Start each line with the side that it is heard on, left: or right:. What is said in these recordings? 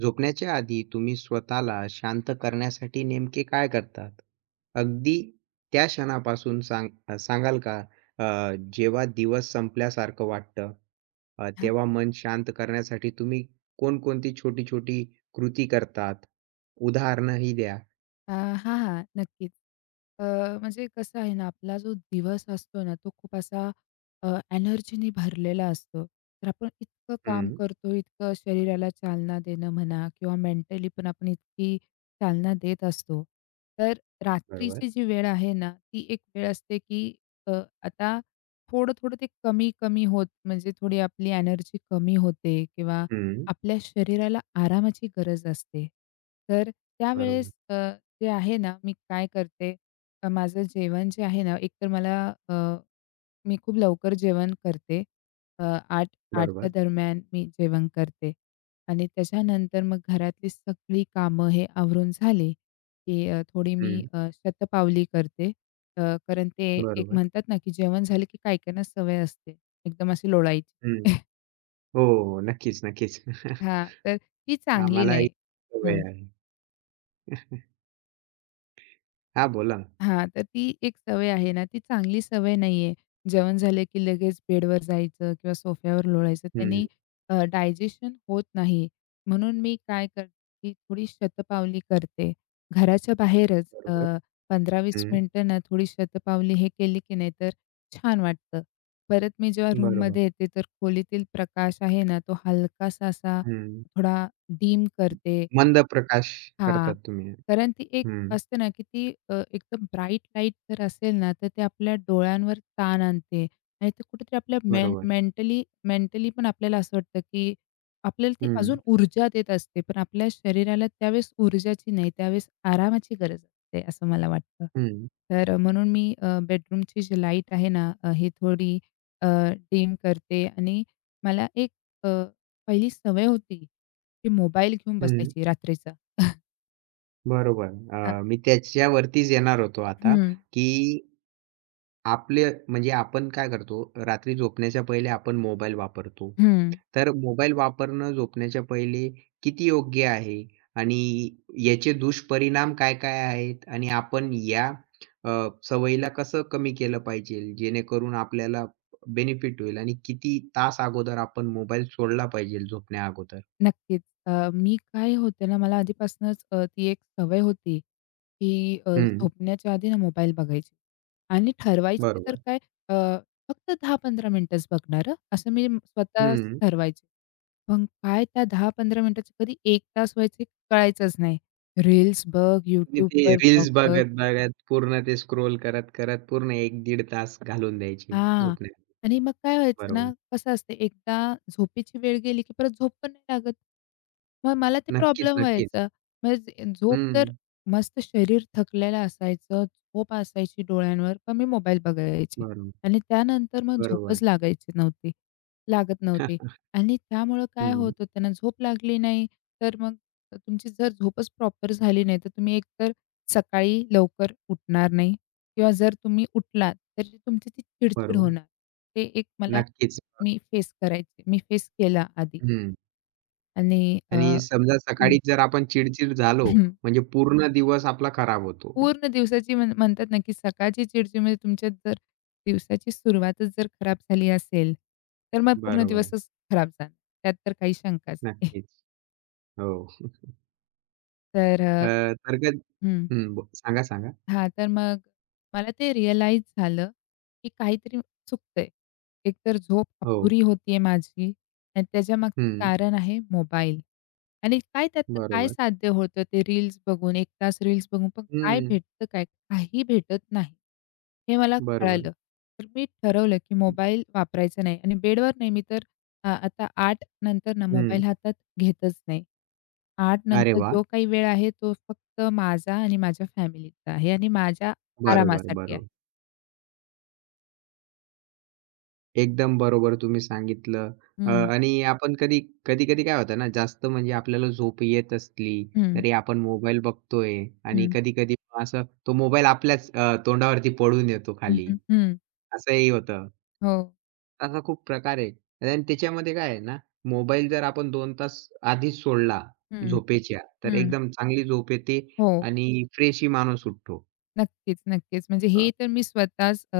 right: झोपण्याच्या आधी तुम्ही स्वतःला शांत करण्यासाठी नेमके काय करतात? अगदी त्या क्षणापासून सांग सांगाल का? जेव्हा दिवस संपल्यासारखं वाटतं,
left: हां,
right: तेव्हा मन शांत करण्यासाठी तुम्ही कोणकोणती छोटी-छोटी कृती करतात? उदाहरणंही द्या.
left: अ, हां, हां. नक्कीच. अ, म्हणजे कसं आहे ना, आपला जो दिवस असतो ना, तो खूप असा अ, एनर्जीनी भरलेला असतो. तर आपण इतकं काम
right: हं.
left: करतो, इतकं शरीराला चालना देणं म्हणा किंवा मेंटली पण आपण इतकी चालना देत असतो. तर
right: बरोबर.
left: रात्रीची जी वेळ आहे ना, ती एक वेळ असते की अ, आता थोडं-थोडं ते कमी-कमी होत म्हणजे थोडी आपली एनर्जी कमी होते किंवा
right: हं.
left: आपल्या शरीराला आरामाची गरज असते. तर
right: बरोबर.
left: त्यावेळेस जे आहे ना, मी काय करते, माझं जेवण जे आहे ना, अ, मी खूप लवकर जेवण करते. अ, 8:00-8:00च्या
right: बरोबर.
left: दरम्यान मी जेवण करते आणि त्याच्यानंतर मग घरातली सगळी कामं हे आवरून झाली, की थोडी मी
right: हं.
left: शतपावली करते. अ, कारण ते एक
right: बरोबर.
left: म्हणतात ना, की जेवण झालं की काही काहींना सवय असते एकदम अशी लोळायची.
right: हं. हो, हो. नक्कीच, नक्कीच.
left: हां, तर ती चांगली
right: आम्हालाही
left: नाही.
right: सवय
left: हं.
right: आहे. हां, बोला ना.
left: हां, तर ती एक सवय आहे ना, ती चांगली सवय नाही आहे. जेवण झालं की लगेच बेडवर जायचं किंवा सोफ्यावर लोळायचं.
right: हं.
left: त्यानी डायजेशन होत नाही. म्हणून मी काय करते, की थोडी शतपावली करते. घराच्या बाहेरच
right: बरोबर.
left: 15-20 मिनिटं ना थोडी शतपावली हे केली की नाही तर छान वाटतं. परत मी जेव्हा
right: बरोबर.
left: रूममध्ये येते, तर खोलीतील प्रकाश आहे ना, तो हलकासा असा
right: हं.
left: थोडा डीम करते.
right: मंद प्रकाश
left: हां.
right: करतात तुम्ही.
left: कारण ती एक
right: हं.
left: असते ना, की ती एकदम ब्राईट लाईट जर असेल ना, तर ते आपल्या डोळ्यांवर ताण आणते आणि ते कुठेतरी आपल्या मेन
right: बरोबर.
left: मेंटली मेंटली पण आपल्याला असं वाटतं, की आपल्याला ती
right: हं,
left: अजून ऊर्जा देत असते. पण आपल्या शरीराला त्यावेळेस ऊर्जाची नाही, त्यावेळेस आरामाची गरज असते, असं मला वाटतं.
right: हं,
left: तर म्हणून मी बेडरूमची जी लाईट आहे ना, ही थोडी अ, डिम करते आणि मला एक अ, पहिली सवय होती, की मोबाईल घेऊन
right: हं.
left: बसायची रात्रीचा.
right: बरोबर.
left: हां.
right: मी त्याच्यावरतीच येणार होतो आता,
left: हं,
right: की आपले म्हणजे आपण काय करतो, रात्री झोपण्याच्या पहिले आपण मोबाईल वापरतो.
left: हं.
right: तर मोबाईल वापरणं झोपण्याच्या पहिले किती योग्य आहे आणि याचे दुष्परिणाम काय-काय आहेत आणि आपण या अ, सवयीला कसं कमी केलं पाहिजे, जेणेकरून आपल्याला बेनिफिट होईल आणि किती तास अगोदर आपण मोबाईल सोडला पाहिजे झोपण्या अगोदर?
left: नक्कीच. मी काय होते ना, मला आधीपासूनच ती एक सवय होती, की
right: हं,
left: झोपण्याच्या आधी ना मोबाईल बघायची आणि ठरवायची तर
right: बरोबर.
left: काय अ, फक्त 10-15 मिनिटंच बघणार हं, असं मी स्वतः
right: हं.
left: ठरवायचे. पण काय त्या 10-15 मिनिटाचे कधी 1 तास व्हायचे कळायचंच नाही. रील्स बघ,
right: म्हणजे ते
left: YouTubeवर ब्लॉग
right: रील्स
left: बघ
right: बघत-बघत पूर्ण ते स्क्रोल करत-करत पूर्ण 1 दीड तास घालवून द्यायचे
left: हां.
right: झोपण्या
left: आणि मग काय व्हायचं ना,
right: बरोबर.
left: कसं असते एकदा झोपेची वेळ गेली, की परत झोप पण नाही लागत. मग मला ते
right: नक्कीच,
left: प्रॉब्लेम
right: नक्कीच.
left: व्हायचा. म्हणजे झोप तर
right: हं.
left: मस्त शरीर थकलेलं असायचं, झोप असायची डोळ्यांवर, पण मी मोबाईल बघायचे
right: बरोबर,
left: आणि त्यानंतर मग
right: बरोबर.
left: झोपच लागायची नव्हती लागत नव्हती आणि त्यामुळं काय होत
right: हं.
left: होतं ना, झोप लागली नाही, तर मग तुमची जर झोपच प्रॉपर झाली नाही, तर तुम्ही एकतर सकाळी लवकर उठणार नाही. किंवा जर तुम्ही उठलात, तरी तुमची ती चिड-चिड
right: बरोबर.
left: होणार. ते एक मला
right: नक्कीच.
left: मी फेस करायची. मी फेस केला आधी
right: हं.
left: आणि
right: आणि
left: हं,
right: समजा सकाळी जर आपण चिडचिड झालो,
left: हं.
right: म्हणजे पूर्ण दिवस आपला खराब होतो.
left: पूर्ण दिवसाची म्हणतात ना, की सकाळची चिड-चिड म्हणजे तुमच्या जर दिवसाची सुरुवातच जर खराब झाली असेल, तर मग पूर्ण
right: बरोबर.
left: दिवसच खराब जाणार. त्यात तर काही शंकाच नाही.
right: नक्कीच. हो.
left: तर
right: अ, तर कध
left: हं.
right: हं. ब सांगा, सांगा.
left: हां, तर मग मला ते रिअलाईज झालं, की काहीतरी चुकतंय. एकतर झोप
right: हो.
left: अपुरी होतीये माझी आणि त्याच्यामागचं
right: हं.
left: कारण आहे मोबाईल. आणि काय त्यातनं काय
right: बरोबर.
left: साध्य होतं ते रील्स बघून, एक तास रील्स बघून पण काय
right: हं.
left: भेटतं काय? काही भेटत नाही. हे मला
right: बरोबर.
left: कळालं. तर मी ठरवलं, की मोबाईल वापरायचा नाही आणि बेडवर नाही मी तर आता 8 नंतर ना मोबाईल
right: हं.
left: हातात घेतच नाही. आठ
right: अरे
left: नंतर
right: वाह!
left: जो काही वेळ आहे तो फक्त माझा आणि माझ्या फॅमिलीचा आहे आणि माझ्या
right: बरोबर,
left: आरामासाठी आहे.
right: बरोबर. एकदम बरोबर तुम्ही सांगितलं.
left: हं,
right: आणि आपण कधी कधी-कधी काय होतं ना, जास्त म्हणजे आपल्याला झोप येत असली,
left: हं,
right: तरी आपण मोबाईल बघतोय आणि
left: हं,
right: कधी-कधी असं तो मोबाईल आपल्याच तोंडावरती पडून येतो
left: हं,
right: खाली,
left: हं, हं.
right: असंही होतं.
left: हो.
right: असा खूप प्रकार आहे. आणि त्याच्यामध्ये काय आहे ना, मोबाईल जर आपण 2 तास आधीच सोडला
left: हं,
right: झोपेच्या, तर
left: हं.
right: एकदम चांगली झोप येते
left: हो.
right: आणि फ्रेशही माणूस उठतो.
left: नक्कीच, नक्कीच. म्हणजे
right: अ,
left: हे तर मी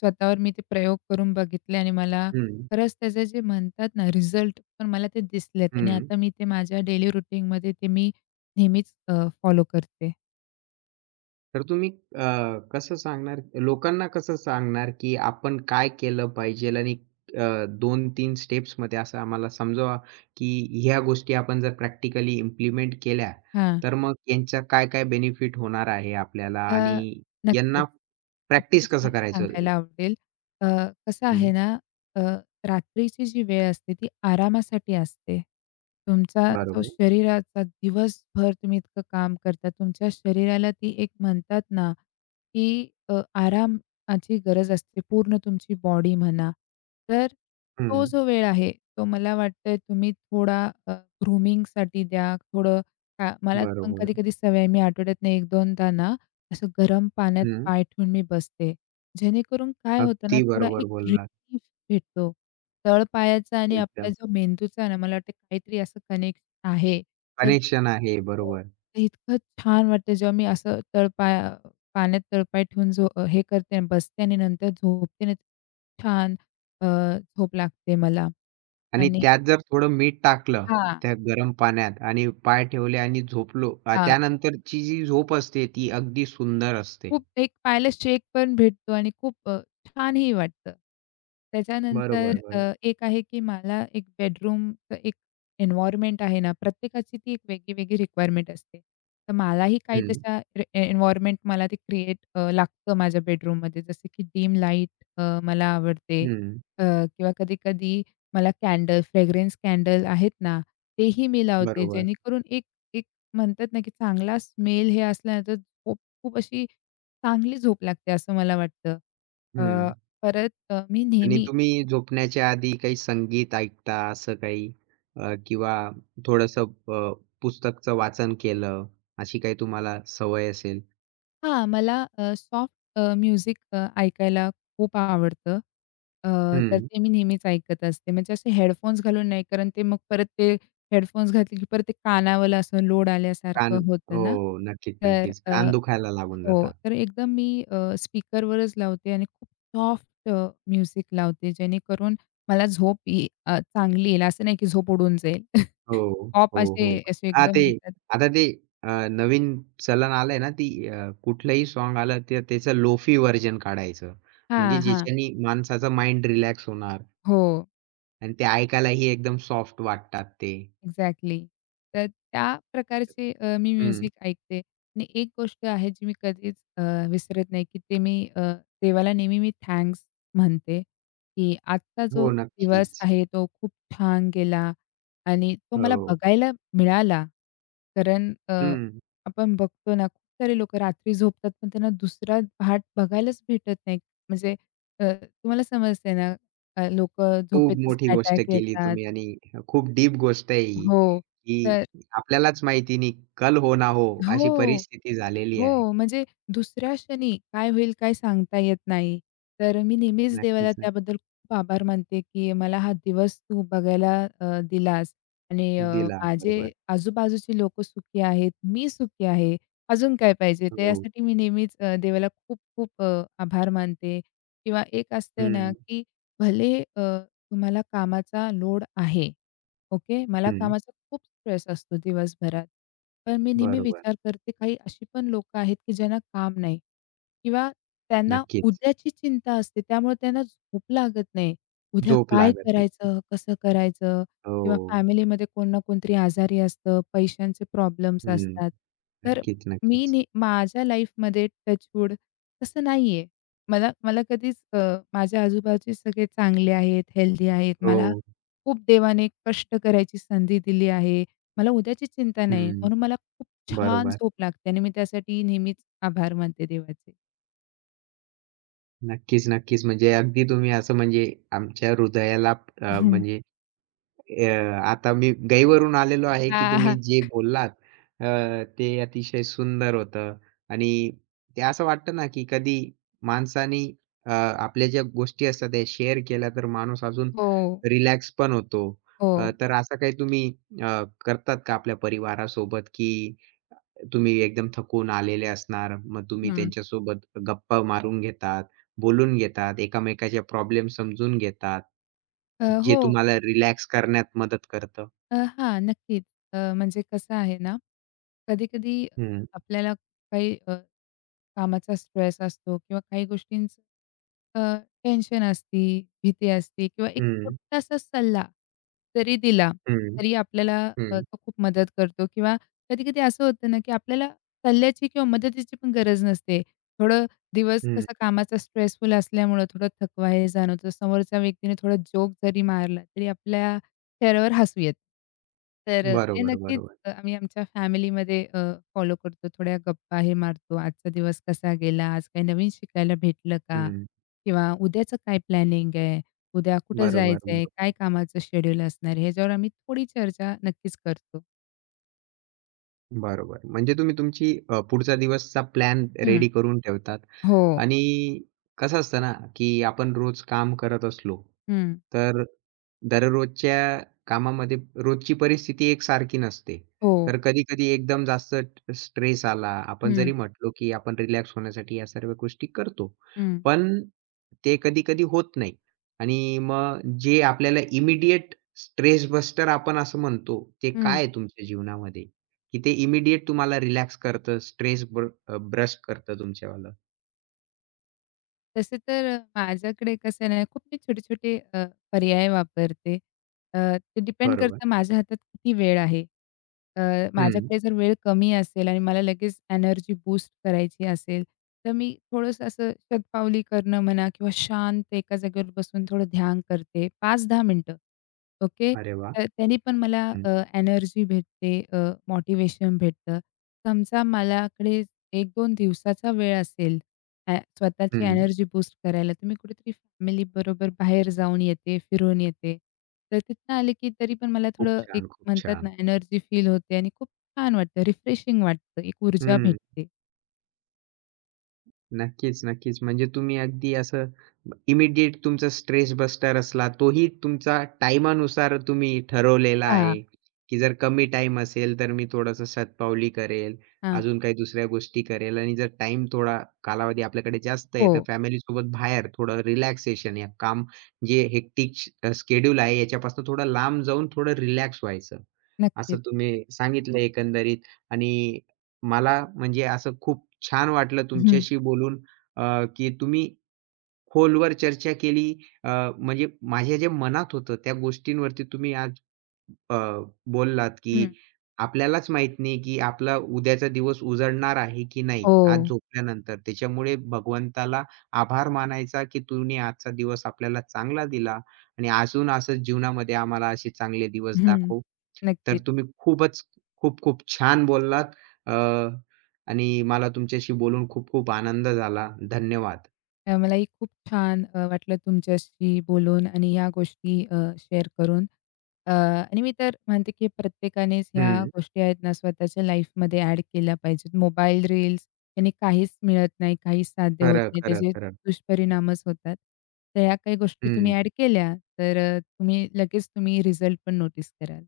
left: स्वतःवर मी ते प्रयोग करून बघितले आणि मला
right: हं,
left: खरंच त्याचे जे म्हणतात ना रिझल्ट पण मला ते दिसलेत आणि
right: हं.
left: आता मी ते माझ्या डेली रूटीनमध्ये ते मी नेहमीच फॉलो करते.
right: तर तुम्ही अ, कसं सांगणार लोकांना कसं सांगणार, की आपण काय केलं पाहिजेल आणि दोन तीन स्टेप्स स्टेप्समध्ये असं आम्हाला समजवा, की ह्या गोष्टी आपण जर प्रॅक्टिकली इम्प्लिमेंट केल्या,
left: हां.
right: तर मग यांचा काय काय बेनिफिट होणार आहे आपल्याला
left: अ,
right: आणि
left: नक्कीच.
right: यांना
left: नक्कीच
right: प्रॅक्टिस कसं
left: मला
right: करायचं?
left: सांगायला आवडेल. अ, कसं आहे
right: हं,
left: ना, अ, रात्रीची जी वेळ असते ती आरामासाठी असते. तुमचा जो
right: बरोबर.
left: शरीराचा दिवसभर तुम्ही इतकं काम करता, तुमच्या शरीराला ती एक म्हणतात ना, की आरामाची गरज असते. पूर्ण तुमची बॉडी म्हणा. तर तो
right: हं,
left: जो वेळ आहे, तो मला वाटतंय तुम्ही थोडा ग्रूमिंगसाठी द्या. थोडं का मला पण
right: बरोबर.
left: कधी-कधी सवय आहे, मी आठवड्यातनं 1-2दा ना असं गरम पाण्यात
right: हं,
left: पाय ठेवून मी बसते. जेणेकरून काय होतं ना,
right: अगदी
left: थोडा
right: बरोबर
left: एक
right: बोललात.
left: रिलीफ भेटतो. तळपायाचा आणि आपला
right: एकदम.
left: जो मेंदूचा आहे ना, मला वाटतं काहीतरी असं कनेक्ट आहे. तर
right: कनेक्शन आहे.
left: हो,
right: बरोबर.
left: तर इतकं छान वाटतं जेव्हा मी असं पाण्यात तळपाय ठेवून हे करते आणि बसते आणि नंतर झोपते ना, छान अ, झोप लागते मला.
right: आणि
left: आणि
right: त्यात जर थोडं मीठ टाकलं,
left: हां,
right: त्या गरम पाण्यात आणि पाय ठेवले आणि झोपलो,
left: हां.
right: त्यानंतरची जी झोप असते ती अगदी सुंदर असते.
left: खूप एक पायाला शेक पण भेटतो आणि खूप छानही वाटतं. त्याच्यानंतर
right: बरोबर, बरोबर.
left: एक आहे की मला एक बेडरूमचं एक एन्व्हायर्नमेंट आहे ना, प्रत्येकाची ती एक वेगळी-वेगळी रिक्वायरमेंट असते. तर मलाही काही
right: हं,
left: तशा रे ए एन्व्हायर्नमेंट मला ते क्रिएट लागतं माझ्या बेडरूममध्ये. जसं की डिम लाईट मला आवडते
right: हं.
left: अ, किंवा कधी-कधी मला फ्रेग्रन्स कॅन्डल आहेत ना, तेही मी लावते
right: बरोबर.
left: जेणेकरून एक एक म्हणतात ना, की चांगला स्मेल हे असल्यानंतर खूप खूप अशी चांगली झोप लागते असं मला वाटतं. अ,
right: हं.
left: परत मी
right: आणि
left: नेहमी
right: तुम्ही झोपण्याच्या आधी काही संगीत ऐकता असं काही किंवा थोडंसं अ, पुस्तकचं वाचन केलं, अशी काही तुम्हाला सवय असेल?
left: हां, मला सॉफ्ट म्युझिक ऐकायला खूप आवडतं. अ, तर
right: हं.
left: ते मी नेहमीच ऐकत असते. म्हणजे असे हेडफोन्स घालून नाही, कारण ते मग परत ते हेडफोन्स घातले, की परत ते कानावर असं लोड
right: कान
left: आल्यासारखं होतं
right: हो.
left: ना.
right: नक्कीच,
left: तर
right: नक्कीच. कान दुखायला लागून
left: हो,
right: जातात.
left: तर एकदम मी स्पीकरवरच लावते आणि खूप सॉफ्ट म्युझिक लावते, जेणेकरून मला चांगली येईल. असं नाही, की झोप उडून जाईल.
right: हो,
left: पॉप
right: हो, हो.
left: असे असे
right: हां,
left: एकदम
right: ते
left: म्हणतात
right: आता ते नवीन चलन आलंय ना, ती कुठलंही सॉन्ग आलं तर त्याचं लोफी व्हर्जन काढायचं. म्हणजे
left: हां, हां.
right: ज्याच्यानी माणसाचा माइंड रिलॅक्स होणार
left: हो.
right: आणि ते ऐकायलाही एकदम सॉफ्ट वाटतात ते.
left: एक्झॅक्टली. तर त्या प्रकारचे मी
right: हं.
left: म्युझिक ऐकते आणि एक गोष्ट आहे जी मी कधीच विसरत नाही, की ते मी देवाला नेहमी मी थँक्स म्हणते, की आजचा
right: हो,
left: जो दिवस
right: नक्कीच.
left: आहे तो खूप छान गेला आणि तो मला
right: हो.
left: बघायला मिळाला. कारण
right: हं.
left: आपण बघतो ना, खूप सारे लोकं रात्री झोपतात, पण त्यांना दुसरा पहाट बघायलाच भेटत नाही. म्हणजे तुम्हाला समजतंय ना, अ,
right: खूप
left: झोपेतच
right: मोठी गोष्ट
left: अटॅक
right: केली
left: येतात.
right: तुम्ही आणि खूप डीप गोष्ट आहे ही,
left: हो.
right: की
left: तर
right: आपल्यालाच माहिती नाही, कल हो ना हो, अशी
left: हो,
right: परिस्थिती झालेली आहे.
left: हो. म्हणजे दुसऱ्या क्षणी काय होईल काय सांगता येत नाही. तर मी नेहमीच देवाला
right: नक्कीच, नक्कीच.
left: त्याबद्दल खूप आभार मानते, की मला हा दिवस तू बघायला दिलास आणि
right: दिला.
left: माझे
right: बरोबर.
left: आजूबाजूची लोकं सुखी आहेत, मी सुखी आहे. अजून काय पाहिजे? तर
right: हो.
left: यासाठी मी नेहमीच देवाला खूप-खूप आभार मानते किंवा एक असते ना,
right: हं,
left: की भले तुम्हाला कामाचा लोड आहे. ओके. मला
right: हं.
left: कामाचा खूप स्ट्रेस असतो दिवसभरात. पण मी नेहमी
right: बरोबर.
left: विचार करते काही अशी पण लोकं आहेत, की ज्यांना काम नाही किंवा त्यांना
right: नक्कीच.
left: उद्याची चिंता असते. त्यामुळे त्यांना झोप लागत नाही. उद्या
right: झोप
left: काय
right: लागत नाही.
left: करायचं? कसं करायचं?
right: हो.
left: किंवा फॅमिलीमध्ये कोण ना कोणतरी आजारी असतं, पैशांचे प्रॉब्लेम्स
right: हं.
left: असतात. तर
right: नक्कीच,
left: मी
right: नक्कीच.
left: नी माझ्या लाईफमध्ये टचवूड तसं नाहीये. मला मला कधीच माझ्या आजूबाजूचे सगळे चांगले आहेत, हेल्दी आहेत. मला
right: हो.
left: खूप देवाने कष्ट करायची संधी दिली आहे. मला उद्याची चिंता नाही आहे,
right: हं.
left: म्हणून मला खूप छान
right: बरोबर.
left: झोप लागते आणि मी त्यासाठी नेहमीच आभार मानते देवाचे.
right: नक्कीच, नक्कीच. म्हणजे अगदी तुम्ही असं म्हणजे आमच्या हृदयाला
left: हं.
right: म्हणजे अ, आता मी गैरवरून आलेलो आहे, की तुम्ही
left: हां.
right: जे बोललात अ, ते अतिशय सुंदर होतं आणि ते असं वाटतं ना, की कधी माणसाने आपल्या ज्या गोष्टी असतात त्या शेअर केल्या तर माणूस अजून
left: हो,
right: रिलॅक्स पण होतो.
left: हो.
right: तर असं काही तुम्ही करतात का आपल्या परिवारासोबत, की तुम्ही एकदम थकून आलेले असणार. मग तुम्ही
left: हं.
right: त्यांच्यासोबत गप्पा मारून घेतात, बोलून घेतात, एकामेकाचे प्रॉब्लेम समजून घेतात. जे
left: हो.
right: तुम्हाला रिलॅक्स करण्यात मदत करतं.
left: हां, नक्कीच. म्हणजे कसं आहे ना, कधी-कधी
right: हं,
left: आपल्याला काही कामाचा स्ट्रेस असतो किंवा काही गोष्टींचं अ, टेन्शन असते, भीती असते किंवा एक
right: हं,
left: छोटासा सल्ला जरी दिला,
right: हं,
left: तरी आपल्याला
right: हं,
left: तो खूप मदत करतो किंवा कधी-कधी असं होतं ना, की आपल्याला सल्ल्याची किंवा मदतीची पण गरज नसते. थोडं दिवस
right: हं.
left: कसा कामाचा स्ट्रेसफुल असल्यामुळं थोडं थकवा हे जाणवतो. समोरच्या व्यक्तीने थोडा जोक जरी मारला, तरी आपल्या चेहऱ्यावर हसू येतं. तर ते
right: बरोबर,
left: नक्कीच
right: बरोबर.
left: आम्ही आमच्या फॅमिलीमध्ये फॉलो करतो. थोड्या गप्पा हे मारतो. आजचा दिवस कसा गेला? आज काही नवीन शिकायला भेटलं का?
right: हं.
left: किंवा उद्याचं काय प्लॅनिंग आहे? उद्या कुठं
right: बरोबर,
left: जायचंय?
right: बरोबर.
left: काय कामाचं शेड्यूल असणार आहे? ह्याच्यावर आम्ही थोडी चर्चा नक्कीच करतो.
right: बरोबर. म्हणजे तुम्ही तुमची पुढचा दिवसचा प्लॅन
left: हं.
right: रेडी करून ठेवतात
left: हो.
right: आणि कसं असतं ना, की आपण रोज काम करत असलो,
left: हं.
right: तर दररोजच्या कामामध्ये रोजची परिस्थिती एकसारखी नसते.
left: हो.
right: तर कधी-कधी एकदम जास्त स्ट्रेस आला, आपण
left: हं.
right: जरी म्हटलो, की आपण रिलॅक्स होण्यासाठी या सर्व गोष्टी करतो.
left: हं.
right: पण ते कधी-कधी होत नाही आणि मग जे आपल्याला इमिडिएट स्ट्रेस बस्टर आपण असं म्हणतो, ते
left: हं.
right: काय आहे तुमच्या जीवनामध्ये? की ते इमिडिएट तुम्हाला रिलॅक्स करतं, स्ट्रेस ब्रस्ट करतं तुमच्यावालं.
left: तसं तर माझ्याकडे कसं आहे ना, खूप मी छोटे-छोटे पर्याय वापरते. अ, ते डिपेंड
right: बरोबर.
left: करतं माझ्या हातात किती वेळ आहे. अ,
right: हं.
left: माझ्याकडे जर वेळ कमी असेल आणि मला लगेच एनर्जी बूस्ट करायची असेल, तर मी थोडंसं असं शतपावली करणं म्हणा किंवा शांत एका जागेवर बसून थोडं ध्यान करते 5-10 मिनिटं. ओके.
right: अरे वाह!
left: तर त्यानी पण मला
right: हं,
left: एनर्जी भेटते, मोटिव्हेशन भेटतं. समजा मलाकडे 1-2 दिवसाचा वेळ असेल स्वतःची
right: हं.
left: एनर्जी बूस्ट करायला तुम्ही कुठेतरी फॅमिलीबरोबर बाहेर जाऊन येते, फिरून येते. तर तिथनं आले की तरी पण मला
right: खूप
left: थोडं एक
right: छान, खूप
left: म्हणतात ना,
right: छान.
left: एनर्जी फील होते आणि खूप छान वाटतं, रिफ्रेशिंग वाटतं, एक ऊर्जा
right: हं.
left: भेटते.
right: नक्कीच, नक्कीच. म्हणजे तुम्ही अगदी असं इमिडिएट तुमचा स्ट्रेस बस्टर असला, तोही तुमचा टाईमानुसार तुम्ही ठरवलेला
left: हां,
right: आहे, की जर कमी टाईम असेल, तर मी थोडंसं शतपावली करेल,
left: हां.
right: अजून काही दुसऱ्या गोष्टी करेल आणि जर टाईम थोडा कालावधी आपल्याकडे जास्त
left: हो,
right: आहे, तर फॅमिलीसोबत बाहेर थोडं रिलॅक्सेशन या काम जे हेक्टिक अ, आहे, याच्यापासून थोडं लांब जाऊन थोडं रिलॅक्स व्हायचं. असं
left: नक्कीच.
right: तुम्ही सांगितलं एकंदरीत आणि मला म्हणजे असं खूप छान वाटलं
left: हं,
right: तुमच्याशी बोलून, अ, की तुम्ही खोलवर चर्चा केली. अ, म्हणजे माझ्या जे मनात होतं त्या गोष्टींवरती तुम्ही आज अ, बोललात,
left: हं.
right: की आपल्यालाच माहीत नाही, की आपला उद्याचा दिवस उजळणार आहे की नाही
left: हो,
right: आज झोपल्यानंतर. त्याच्यामुळे भगवंताला आभार मानायचा, की "तूने आजचा दिवस आपल्याला चांगला दिला आणि अजून असंच जीवनामध्ये आम्हाला असे चांगले दिवस
left: हं.
right: दाखव." तर
left: नक्कीच.
right: तुम्ही खूपच खूप खूप छान बोललात, अ, आणि मला तुमच्याशी बोलून खूप खूप आनंद झाला. धन्यवाद.
left: मलाही खूप छान वाटलं तुमच्याशी बोलून आणि ह्या गोष्टी शेअर करून. आणि मी तर म्हणते, की प्रत्येकानेच ह्या
right: हं.
left: गोष्टी आहेत ना, स्वतःच्या लाईफमध्ये ॲड केल्या पाहिजेत. मोबाईल रील्स याने काहीच मिळत नाही, काहीच साध्य होत
right: खरं,
left: नाही.
right: खरं,
left: त्याचे
right: खरं.
left: दुष्परिणामच होतात. तर ह्या काही गोष्टी तुम्ही ॲड
right: हं.
left: केल्या, तर तुम्ही लगेच तुम्ही रिझल्ट पण नोटीस कराल.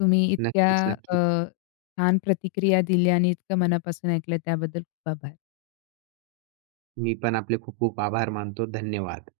left: तुम्ही इतक्या
right: नक्कीच, नक्कीच.
left: अ, छान प्रतिक्रिया दिल्या आणि इतकं मनापासून ऐकलं त्याबद्दल खूप आभार.
right: मी पण आपले खूप खूप आभार मानतो. धन्यवाद.